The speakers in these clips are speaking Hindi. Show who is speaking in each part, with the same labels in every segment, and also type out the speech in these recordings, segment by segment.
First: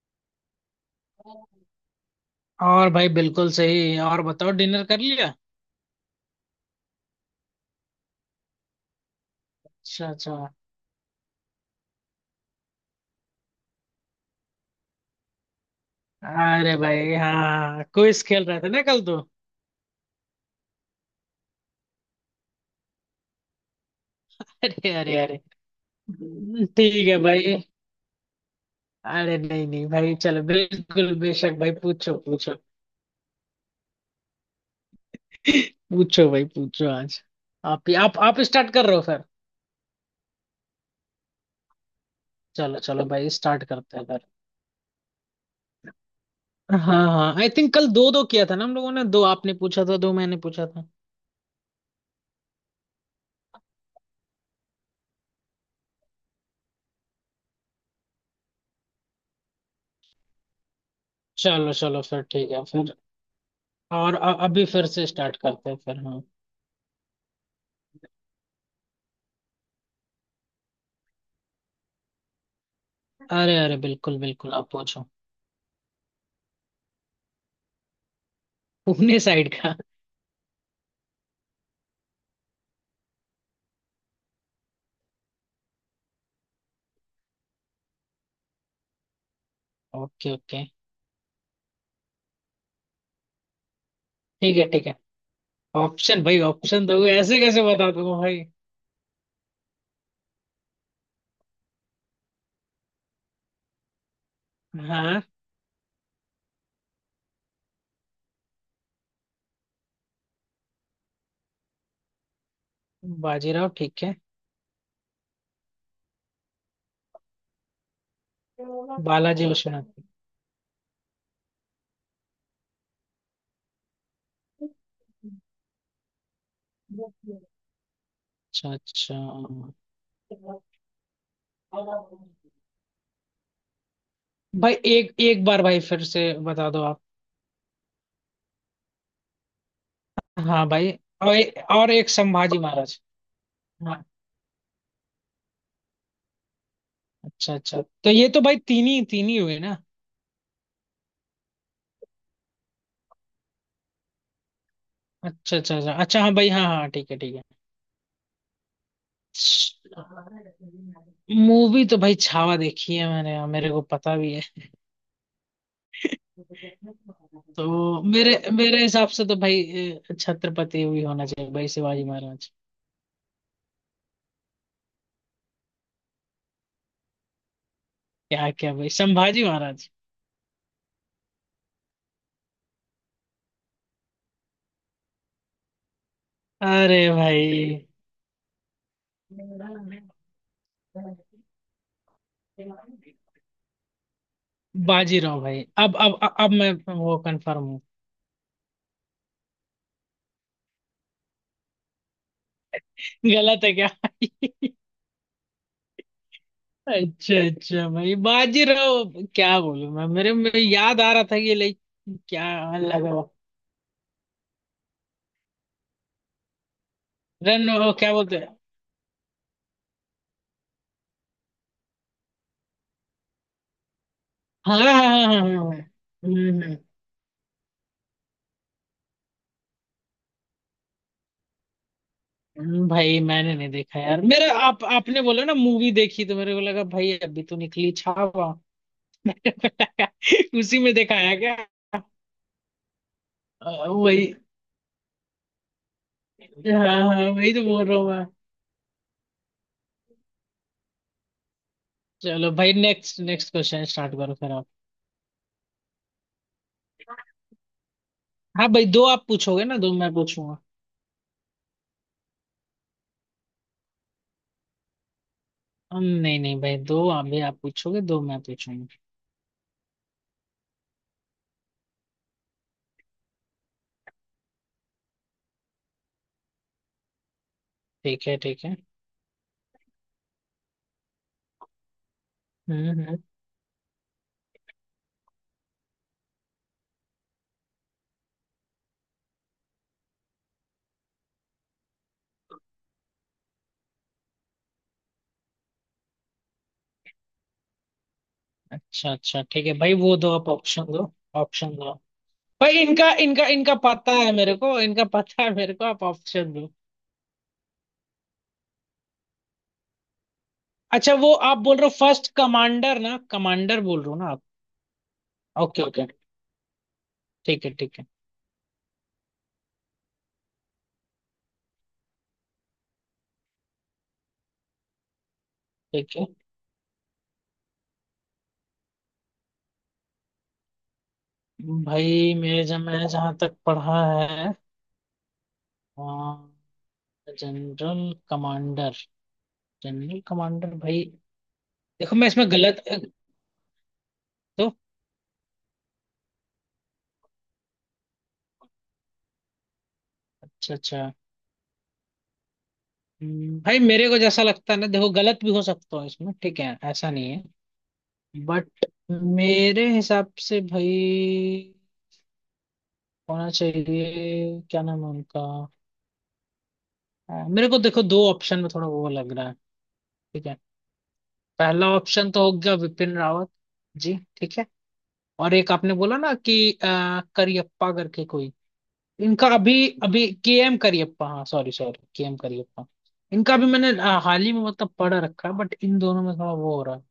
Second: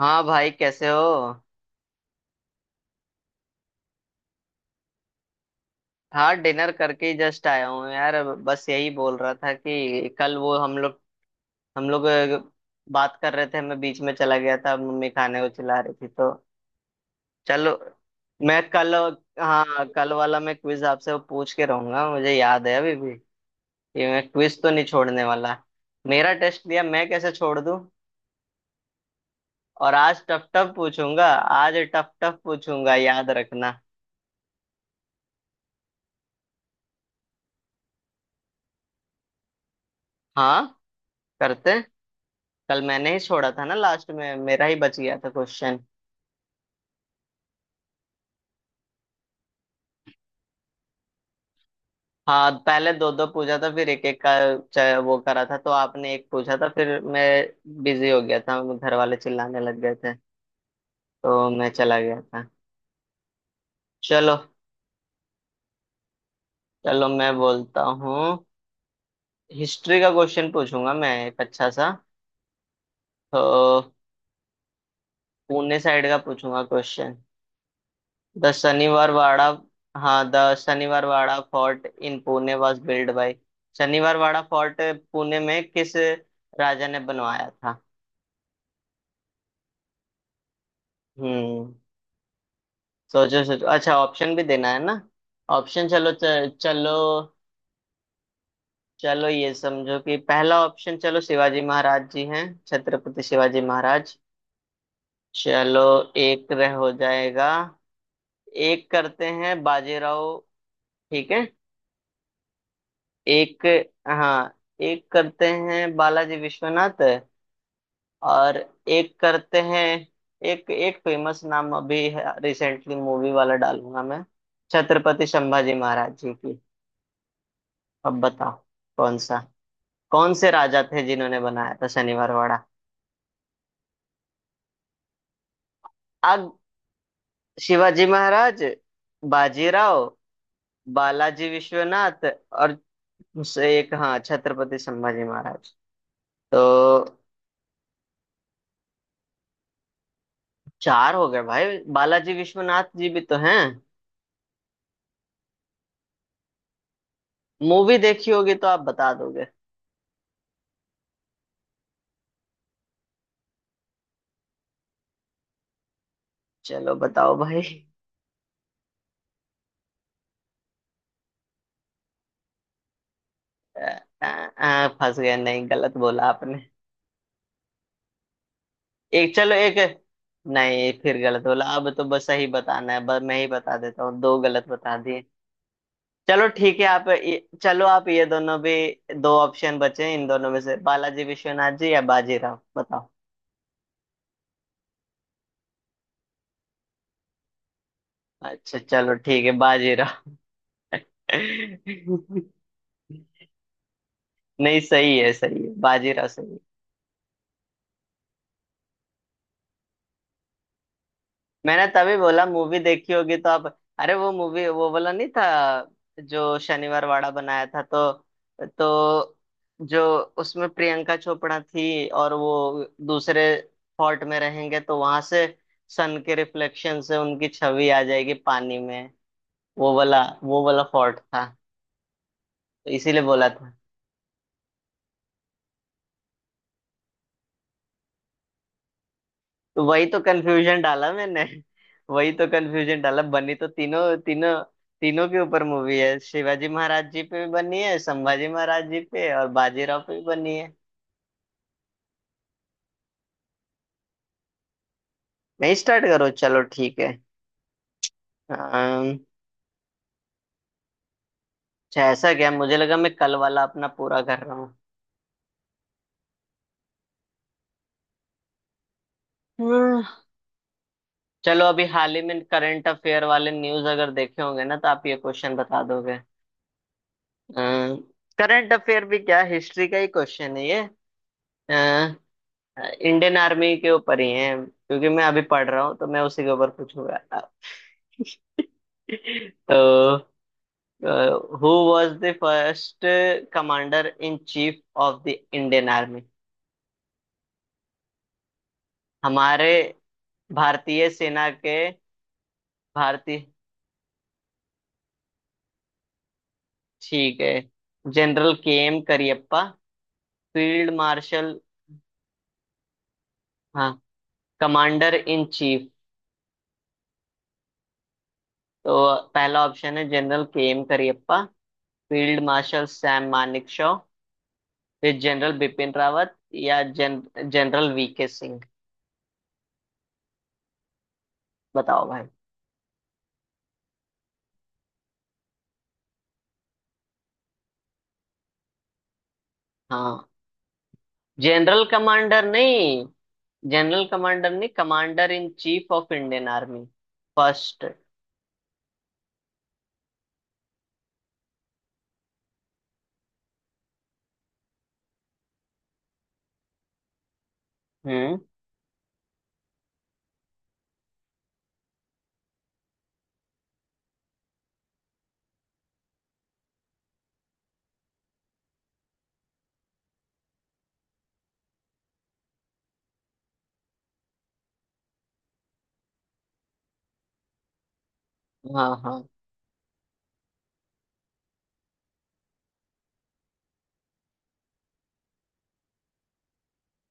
Speaker 1: हाँ भाई कैसे हो।
Speaker 2: और भाई बिल्कुल सही। और बताओ, डिनर कर लिया?
Speaker 1: हाँ डिनर करके ही जस्ट आया हूँ यार, बस यही बोल रहा था
Speaker 2: अच्छा
Speaker 1: कि
Speaker 2: अच्छा।
Speaker 1: कल वो हम लोग बात कर रहे थे, मैं बीच में चला गया था, मम्मी खाने को चिल्ला रही थी तो।
Speaker 2: अरे भाई
Speaker 1: चलो।
Speaker 2: हाँ, क्विज खेल
Speaker 1: मैं
Speaker 2: रहे थे ना
Speaker 1: कल।
Speaker 2: कल तो।
Speaker 1: हाँ कल वाला मैं क्विज आपसे वो पूछ के रहूंगा, मुझे याद है अभी भी कि मैं क्विज तो नहीं
Speaker 2: अरे अरे
Speaker 1: छोड़ने
Speaker 2: अरे।
Speaker 1: वाला। मेरा टेस्ट लिया, मैं
Speaker 2: ठीक है
Speaker 1: कैसे
Speaker 2: भाई।
Speaker 1: छोड़ दूं।
Speaker 2: अरे नहीं नहीं
Speaker 1: और
Speaker 2: भाई,
Speaker 1: आज
Speaker 2: चलो
Speaker 1: टफ टफ
Speaker 2: बिल्कुल
Speaker 1: पूछूंगा।
Speaker 2: बेशक भाई,
Speaker 1: आज टफ
Speaker 2: पूछो
Speaker 1: टफ
Speaker 2: पूछो।
Speaker 1: पूछूंगा, याद रखना।
Speaker 2: पूछो भाई पूछो आज। आप ही आप स्टार्ट कर रहे हो फिर।
Speaker 1: हाँ करते हैं।
Speaker 2: चलो
Speaker 1: कल
Speaker 2: चलो
Speaker 1: मैंने ही
Speaker 2: भाई,
Speaker 1: छोड़ा
Speaker 2: स्टार्ट
Speaker 1: था ना
Speaker 2: करते हैं
Speaker 1: लास्ट
Speaker 2: फिर।
Speaker 1: में, मेरा ही बच गया था क्वेश्चन।
Speaker 2: हाँ हाँ, आई थिंक कल दो दो किया था ना हम लोगों ने। दो आपने पूछा था, दो मैंने पूछा था।
Speaker 1: हाँ पहले दो दो पूछा था फिर एक एक का। वो करा था तो आपने एक पूछा था फिर मैं बिजी हो गया था, घर वाले चिल्लाने लग गए थे तो मैं
Speaker 2: चलो
Speaker 1: चला
Speaker 2: चलो
Speaker 1: गया
Speaker 2: फिर,
Speaker 1: था।
Speaker 2: ठीक है फिर। और
Speaker 1: चलो
Speaker 2: अभी फिर से स्टार्ट करते हैं फिर, हाँ।
Speaker 1: चलो। मैं बोलता हूँ। हिस्ट्री का क्वेश्चन पूछूंगा मैं एक अच्छा सा।
Speaker 2: अरे अरे
Speaker 1: तो
Speaker 2: बिल्कुल बिल्कुल, आप पूछो।
Speaker 1: पुणे साइड का पूछूंगा question. The
Speaker 2: Pune
Speaker 1: Sanivarwada,
Speaker 2: side का।
Speaker 1: हाँ, the Sanivarwada Fort in Pune was built by. Sanivarwada Fort Pune में किस राजा ने बनवाया था?
Speaker 2: Okay okay.
Speaker 1: हम्म। सोचो सोचो, अच्छा ऑप्शन भी
Speaker 2: ठीक
Speaker 1: देना
Speaker 2: है
Speaker 1: है
Speaker 2: ठीक
Speaker 1: ना।
Speaker 2: है।
Speaker 1: ऑप्शन चलो,
Speaker 2: ऑप्शन भाई? ऑप्शन
Speaker 1: चलो।
Speaker 2: दोगे ऐसे कैसे बता दूंगा भाई।
Speaker 1: चलो ये समझो कि पहला ऑप्शन, चलो शिवाजी महाराज जी हैं, छत्रपति शिवाजी महाराज।
Speaker 2: हाँ।
Speaker 1: चलो। एक रह हो जाएगा। एक करते हैं बाजीराव। ठीक है। एक।
Speaker 2: बाजीराव ठीक है।
Speaker 1: हाँ। एक करते हैं बालाजी विश्वनाथ। और एक
Speaker 2: बालाजी
Speaker 1: करते हैं।
Speaker 2: विश्वनाथ।
Speaker 1: एक एक फेमस नाम अभी, रिसेंटली मूवी वाला डालूंगा मैं। छत्रपति संभाजी महाराज जी की।
Speaker 2: अच्छा
Speaker 1: अब बताओ।
Speaker 2: अच्छा।
Speaker 1: कौन सा, कौन से राजा थे जिन्होंने बनाया था शनिवारवाड़ा।
Speaker 2: भाई एक एक बार भाई फिर से
Speaker 1: अब
Speaker 2: बता दो आप।
Speaker 1: शिवाजी महाराज, बाजीराव,
Speaker 2: हाँ भाई। और,
Speaker 1: बालाजी
Speaker 2: और एक
Speaker 1: विश्वनाथ,
Speaker 2: संभाजी
Speaker 1: और
Speaker 2: महाराज।
Speaker 1: उससे एक,
Speaker 2: हाँ।
Speaker 1: हाँ, छत्रपति संभाजी महाराज। तो
Speaker 2: अच्छा अच्छा, तो ये तो भाई तीन ही हुए ना।
Speaker 1: चार हो गए भाई, बालाजी विश्वनाथ जी भी तो हैं।
Speaker 2: अच्छा अच्छा अच्छा अच्छा, हाँ भाई, हाँ हाँ, ठीक है ठीक है।
Speaker 1: मूवी देखी होगी तो आप बता दोगे।
Speaker 2: मूवी तो भाई छावा देखी है मैंने, और मेरे को पता भी है।
Speaker 1: चलो बताओ भाई।
Speaker 2: तो मेरे मेरे हिसाब से तो भाई छत्रपति भी होना चाहिए भाई, शिवाजी महाराज।
Speaker 1: आ, आ, फंस गए, नहीं गलत बोला आपने।
Speaker 2: क्या क्या भाई?
Speaker 1: एक
Speaker 2: संभाजी
Speaker 1: चलो एक।
Speaker 2: महाराज।
Speaker 1: नहीं, फिर गलत बोला, अब तो बस सही बताना है, बस मैं ही बता देता हूँ, दो गलत बता दिए। चलो ठीक है,
Speaker 2: अरे
Speaker 1: आप
Speaker 2: भाई।
Speaker 1: चलो आप ये दोनों भी। दो ऑप्शन बचे हैं इन दोनों में से, बालाजी विश्वनाथ जी या बाजीराव, बताओ।
Speaker 2: बाजीराव भाई, अब मैं वो कंफर्म हूँ।
Speaker 1: अच्छा चलो ठीक है, बाजीराव।
Speaker 2: गलत है क्या?
Speaker 1: नहीं सही है, सही है, बाजीराव सही है।
Speaker 2: अच्छा अच्छा भाई, बाजीराव। क्या बोलूं मैं, मेरे में याद आ रहा था कि लाइक।
Speaker 1: मैंने तभी बोला
Speaker 2: क्या
Speaker 1: मूवी देखी
Speaker 2: लगा?
Speaker 1: होगी तो आप। अरे वो मूवी वो वाला नहीं था जो शनिवार वाड़ा बनाया
Speaker 2: रण,
Speaker 1: था
Speaker 2: वो
Speaker 1: तो।
Speaker 2: क्या बोलते हैं।
Speaker 1: तो जो उसमें प्रियंका चोपड़ा थी, और वो दूसरे फोर्ट में
Speaker 2: हाँ
Speaker 1: रहेंगे
Speaker 2: हाँ
Speaker 1: तो वहां
Speaker 2: हाँ हाँ,
Speaker 1: से
Speaker 2: हाँ, हाँ।
Speaker 1: सन के
Speaker 2: हम्म
Speaker 1: रिफ्लेक्शन से उनकी छवि आ जाएगी पानी में। वो वाला फोर्ट था। तो
Speaker 2: भाई
Speaker 1: इसीलिए बोला
Speaker 2: मैंने नहीं
Speaker 1: था।
Speaker 2: देखा यार। मेरा आप, आपने बोला ना मूवी देखी, तो मेरे को लगा भाई अभी तो निकली छावा।
Speaker 1: तो वही तो
Speaker 2: उसी
Speaker 1: कंफ्यूजन
Speaker 2: में
Speaker 1: डाला
Speaker 2: दिखाया
Speaker 1: मैंने।
Speaker 2: क्या?
Speaker 1: वही तो कंफ्यूजन डाला, बनी तो तीनों
Speaker 2: वही।
Speaker 1: तीनों। तीनों के ऊपर मूवी है, शिवाजी
Speaker 2: हाँ
Speaker 1: महाराज जी
Speaker 2: हाँ,
Speaker 1: पे भी
Speaker 2: वही तो
Speaker 1: बनी
Speaker 2: बोल रहा
Speaker 1: है,
Speaker 2: हूँ मैं।
Speaker 1: संभाजी महाराज जी पे और बाजीराव पे भी बनी है।
Speaker 2: चलो भाई, नेक्स्ट नेक्स्ट क्वेश्चन स्टार्ट करो फिर आप।
Speaker 1: नहीं स्टार्ट करो, चलो ठीक है।
Speaker 2: हाँ भाई, दो
Speaker 1: अम्म,
Speaker 2: आप पूछोगे ना, दो मैं पूछूंगा।
Speaker 1: अच्छा ऐसा क्या, मुझे लगा मैं कल वाला अपना पूरा कर रहा हूँ।
Speaker 2: हम नहीं नहीं भाई, दो आप भी, आप पूछोगे, दो मैं पूछूंगा।
Speaker 1: हम्म। चलो अभी हाल ही में करंट अफेयर वाले न्यूज अगर देखे होंगे ना तो आप ये क्वेश्चन बता दोगे।
Speaker 2: ठीक है ठीक
Speaker 1: करंट
Speaker 2: है।
Speaker 1: अफेयर भी क्या, हिस्ट्री का ही क्वेश्चन है ये।
Speaker 2: हम्म।
Speaker 1: इंडियन आर्मी के ऊपर ही है क्योंकि मैं अभी पढ़ रहा हूँ तो मैं उसी के ऊपर पूछूंगा। तो, who was the first commander in chief of the Indian army
Speaker 2: अच्छा अच्छा, ठीक
Speaker 1: हमारे
Speaker 2: है भाई, वो दो आप ऑप्शन
Speaker 1: भारतीय
Speaker 2: दो।
Speaker 1: सेना के।
Speaker 2: ऑप्शन दो भाई, इनका
Speaker 1: भारतीय।
Speaker 2: इनका इनका पता है मेरे को, इनका पता है मेरे को, आप ऑप्शन दो।
Speaker 1: ठीक है। General K M Cariappa, field
Speaker 2: अच्छा, वो
Speaker 1: मार्शल।
Speaker 2: आप बोल रहे हो फर्स्ट कमांडर ना, कमांडर
Speaker 1: हाँ,
Speaker 2: बोल रहे हो ना आप।
Speaker 1: Commander in
Speaker 2: okay
Speaker 1: chief.
Speaker 2: Okay. ठीक है ठीक है।
Speaker 1: तो पहला ऑप्शन है general K M Cariappa, field marshal Sam Manekshaw, फिर जनरल बिपिन
Speaker 2: ठीक है
Speaker 1: रावत, या जनरल वीके सिंह। बताओ भाई।
Speaker 2: भाई, मेरे जब मैंने जहाँ तक पढ़ा है। General commander. जनरल
Speaker 1: हाँ।
Speaker 2: कमांडर भाई।
Speaker 1: जनरल
Speaker 2: देखो मैं
Speaker 1: कमांडर
Speaker 2: इसमें गलत।
Speaker 1: नहीं, जनरल कमांडर नहीं,
Speaker 2: तो
Speaker 1: commander in chief of Indian army. First.
Speaker 2: अच्छा अच्छा। भाई मेरे को जैसा लगता है ना, देखो गलत भी हो सकता हूँ इसमें, ठीक है, ऐसा नहीं है।
Speaker 1: हम्म।
Speaker 2: बट मेरे हिसाब से भाई होना चाहिए, क्या नाम है उनका। मेरे को देखो दो ऑप्शन में थोड़ा वो लग रहा है। ठीक है। पहला ऑप्शन तो हो गया विपिन रावत जी, ठीक है। और एक आपने बोला ना कि करियप्पा करके कोई।
Speaker 1: हाँ हाँ।
Speaker 2: इनका अभी, अभी के एम करियप्पा, हाँ sorry sorry, K M Cariappa. इनका भी मैंने हाल ही में मतलब पढ़ रखा है। बट इन दोनों में थोड़ा वो हो रहा है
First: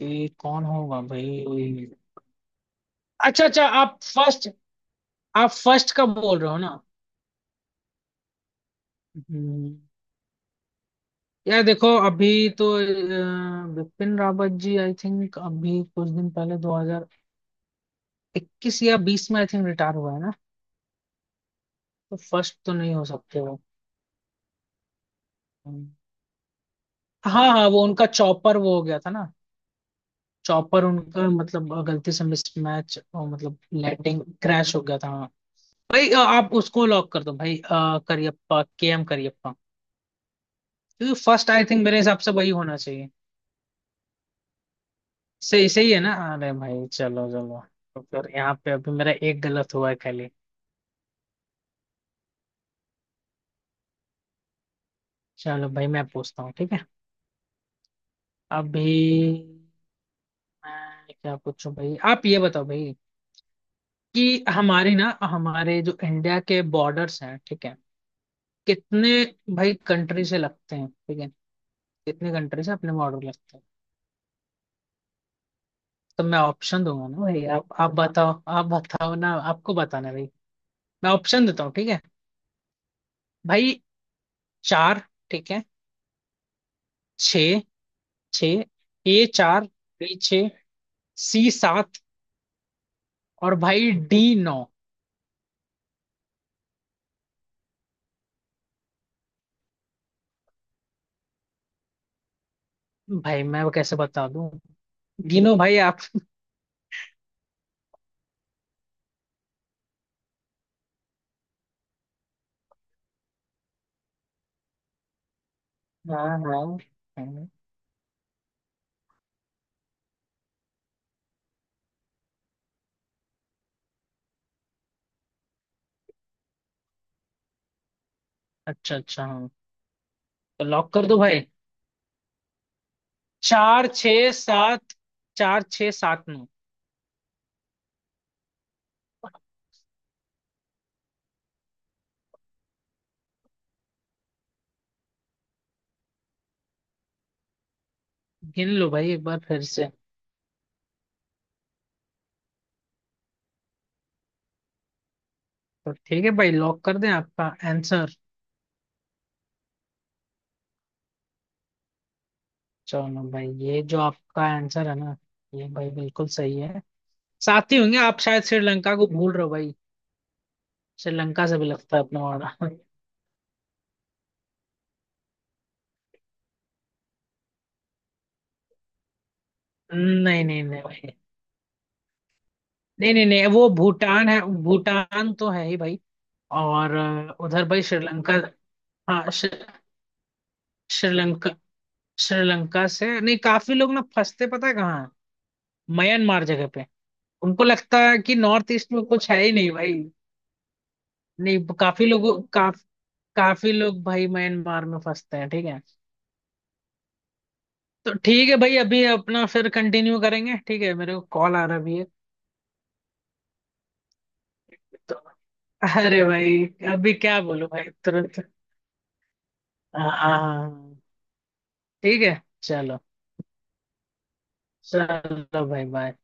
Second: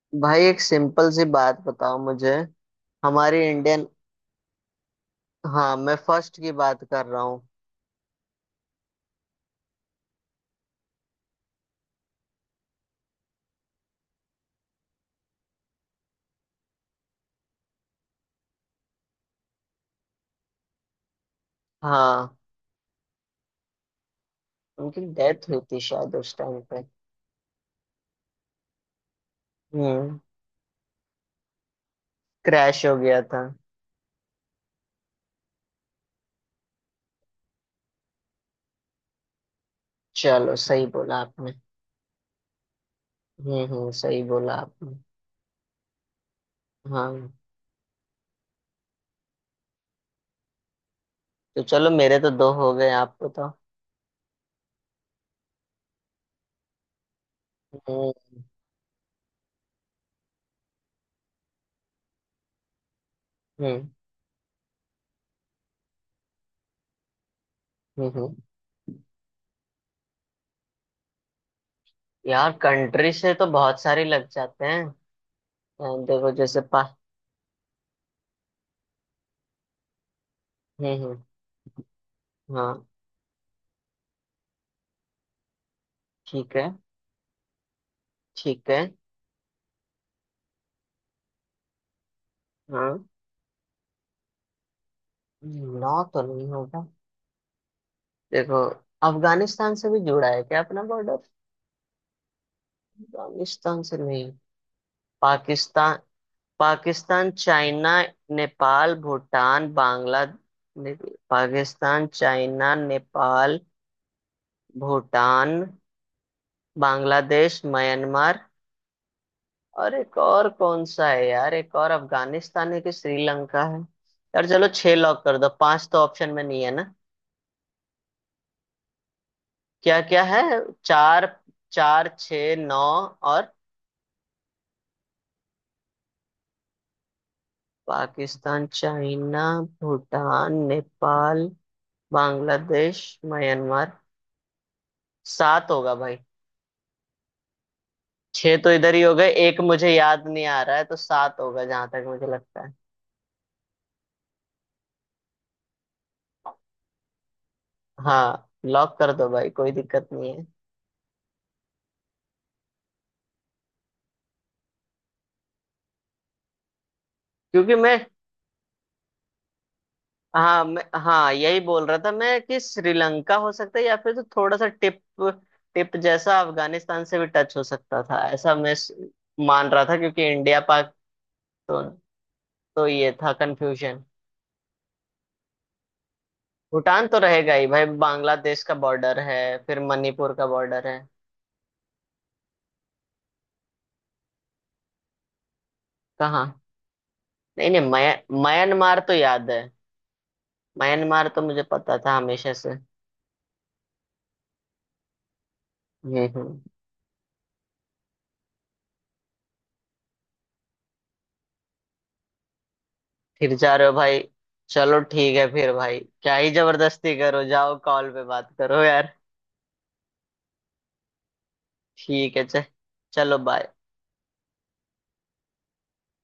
Speaker 2: कि
Speaker 1: भाई एक
Speaker 2: कौन होगा
Speaker 1: सिंपल सी बात
Speaker 2: भाई।
Speaker 1: बताओ मुझे।
Speaker 2: अच्छा
Speaker 1: हमारी
Speaker 2: अच्छा,
Speaker 1: इंडियन।
Speaker 2: आप फर्स्ट, आप
Speaker 1: हाँ
Speaker 2: फर्स्ट
Speaker 1: मैं
Speaker 2: का बोल
Speaker 1: फर्स्ट
Speaker 2: रहे
Speaker 1: की
Speaker 2: हो ना।
Speaker 1: बात कर रहा हूँ।
Speaker 2: हम्म, यार देखो, अभी तो बिपिन रावत जी आई थिंक अभी कुछ दिन पहले 2021 या 20 में आई थिंक रिटायर हुआ है ना। तो
Speaker 1: हाँ।
Speaker 2: फर्स्ट तो नहीं हो सकते वो।
Speaker 1: उनकी डेथ हुई थी शायद उस टाइम पे।
Speaker 2: हाँ हाँ, वो उनका चॉपर वो हो गया था ना।
Speaker 1: हम्म।
Speaker 2: चॉपर उनका, मतलब गलती से
Speaker 1: क्रैश हो
Speaker 2: मिसमैच,
Speaker 1: गया था।
Speaker 2: मतलब लैंडिंग क्रैश हो गया था, हाँ। भाई आप उसको लॉक कर दो भाई, करियप्पा, के एम करियप्पा।
Speaker 1: चलो, सही बोला
Speaker 2: क्योंकि फर्स्ट
Speaker 1: आपने।
Speaker 2: आई थिंक मेरे हिसाब से वही होना चाहिए।
Speaker 1: हम्म, सही बोला आपने।
Speaker 2: सही सही है ना। अरे भाई चलो
Speaker 1: हाँ।
Speaker 2: चलो। तो फिर यहाँ पे अभी मेरा एक गलत हुआ है।
Speaker 1: तो चलो मेरे तो दो हो गए, आपको तो।
Speaker 2: चलो भाई मैं पूछता हूँ ठीक है।
Speaker 1: हम्म
Speaker 2: अभी मैं क्या पूछूं भाई, आप ये बताओ भाई,
Speaker 1: हम्म।
Speaker 2: कि हमारी ना, हमारे जो इंडिया के बॉर्डर्स हैं, ठीक है,
Speaker 1: हम्म हम्म।
Speaker 2: कितने भाई कंट्री से लगते हैं, ठीक है, कितने
Speaker 1: यार,
Speaker 2: कंट्री से अपने
Speaker 1: कंट्री
Speaker 2: बॉर्डर
Speaker 1: से तो
Speaker 2: लगते हैं।
Speaker 1: बहुत सारे लग जाते हैं।
Speaker 2: तो
Speaker 1: देखो
Speaker 2: मैं
Speaker 1: जैसे पा।
Speaker 2: ऑप्शन दूंगा ना भाई, आप बताओ, आप बताओ ना, आपको बताना है भाई। मैं
Speaker 1: हम्म।
Speaker 2: ऑप्शन देता हूँ ठीक है।
Speaker 1: हाँ
Speaker 2: भाई चार, ठीक है।
Speaker 1: ठीक है,
Speaker 2: छ, छ।
Speaker 1: ठीक है।
Speaker 2: ए चार, बी छ, सी सात,
Speaker 1: हाँ।
Speaker 2: और भाई डी नौ।
Speaker 1: नौ तो नहीं होगा। देखो। अफगानिस्तान से भी जुड़ा है क्या अपना बॉर्डर?
Speaker 2: भाई मैं वो
Speaker 1: अफगानिस्तान से
Speaker 2: कैसे बता
Speaker 1: नहीं।
Speaker 2: दूं। गिनो भाई
Speaker 1: पाकिस्तान।
Speaker 2: आप।
Speaker 1: पाकिस्तान, चाइना, नेपाल, भूटान, बांग्लादेश। पाकिस्तान, चाइना, नेपाल, भूटान,
Speaker 2: हाँ हाँ, हाँ।
Speaker 1: बांग्लादेश, म्यांमार। और एक और कौन सा है यार, एक और, अफगानिस्तान है कि श्रीलंका है। यार चलो छह लॉक कर दो, पांच तो ऑप्शन में नहीं है ना।
Speaker 2: अच्छा अच्छा हाँ।
Speaker 1: क्या क्या है?
Speaker 2: तो लॉक कर दो
Speaker 1: चार,
Speaker 2: भाई।
Speaker 1: चार छ नौ, और।
Speaker 2: चार छ सात, चार छ सात नौ।
Speaker 1: Pakistan, China, Bhutan, Nepal, Bangladesh, Myanmar. सात होगा भाई। छह
Speaker 2: गिन
Speaker 1: तो
Speaker 2: लो
Speaker 1: इधर ही
Speaker 2: भाई
Speaker 1: हो
Speaker 2: एक
Speaker 1: गए,
Speaker 2: बार
Speaker 1: एक
Speaker 2: फिर
Speaker 1: मुझे
Speaker 2: से।
Speaker 1: याद नहीं आ रहा है तो सात होगा जहां तक मुझे लगता है।
Speaker 2: तो ठीक है भाई, लॉक कर दें आपका आंसर।
Speaker 1: हाँ लॉक कर दो भाई, कोई दिक्कत नहीं है।
Speaker 2: चलो भाई ये जो आपका आंसर है ना, ये भाई बिल्कुल सही है। साथ
Speaker 1: क्योंकि
Speaker 2: ही होंगे
Speaker 1: मैं।
Speaker 2: आप, शायद श्रीलंका को भूल रहे हो भाई।
Speaker 1: हाँ हाँ
Speaker 2: श्रीलंका से
Speaker 1: यही
Speaker 2: भी
Speaker 1: बोल
Speaker 2: लगता
Speaker 1: रहा
Speaker 2: है
Speaker 1: था
Speaker 2: अपना
Speaker 1: मैं
Speaker 2: वाला।
Speaker 1: कि श्रीलंका हो सकता है या फिर, तो थोड़ा सा टिप, टिप जैसा अफगानिस्तान से भी टच हो सकता था ऐसा मैं मान रहा था क्योंकि
Speaker 2: नहीं
Speaker 1: इंडिया
Speaker 2: नहीं नहीं
Speaker 1: पाक।
Speaker 2: भाई।
Speaker 1: तो तो ये
Speaker 2: नहीं नहीं
Speaker 1: था
Speaker 2: नहीं, वो
Speaker 1: कंफ्यूजन।
Speaker 2: भूटान है, भूटान तो है ही भाई। और
Speaker 1: भूटान तो रहेगा
Speaker 2: उधर
Speaker 1: ही
Speaker 2: भाई
Speaker 1: भाई,
Speaker 2: श्रीलंका।
Speaker 1: बांग्लादेश का बॉर्डर
Speaker 2: हाँ
Speaker 1: है।
Speaker 2: श्री-
Speaker 1: फिर मणिपुर का बॉर्डर है।
Speaker 2: श्रीलंका। श्रीलंका से नहीं, काफी लोग ना फंसते, पता है कहाँ, म्यांमार
Speaker 1: कहाँ?
Speaker 2: जगह पे। उनको
Speaker 1: नहीं नहीं,
Speaker 2: लगता है कि नॉर्थ ईस्ट
Speaker 1: म्यांमार
Speaker 2: में
Speaker 1: तो
Speaker 2: कुछ है
Speaker 1: याद
Speaker 2: ही
Speaker 1: है।
Speaker 2: नहीं भाई।
Speaker 1: म्यांमार तो मुझे
Speaker 2: नहीं,
Speaker 1: पता था हमेशा से।
Speaker 2: काफ, काफी लोग भाई म्यांमार में फंसते हैं ठीक है।
Speaker 1: हम्म हम्म।
Speaker 2: तो ठीक है भाई, अभी अपना फिर कंटिन्यू करेंगे, ठीक है, मेरे को कॉल आ रहा भी है।
Speaker 1: फिर जा रहे हो भाई? चलो
Speaker 2: तो
Speaker 1: ठीक है फिर भाई,
Speaker 2: अरे
Speaker 1: क्या ही
Speaker 2: भाई अभी
Speaker 1: जबरदस्ती
Speaker 2: क्या
Speaker 1: करो,
Speaker 2: बोलूं
Speaker 1: जाओ
Speaker 2: भाई
Speaker 1: कॉल पे
Speaker 2: तुरंत।
Speaker 1: बात करो यार।
Speaker 2: हाँ हाँ, हाँ, हाँ। ठीक
Speaker 1: ठीक
Speaker 2: है
Speaker 1: है चल।
Speaker 2: चलो।
Speaker 1: चलो बाय।
Speaker 2: चलो भाई बाय।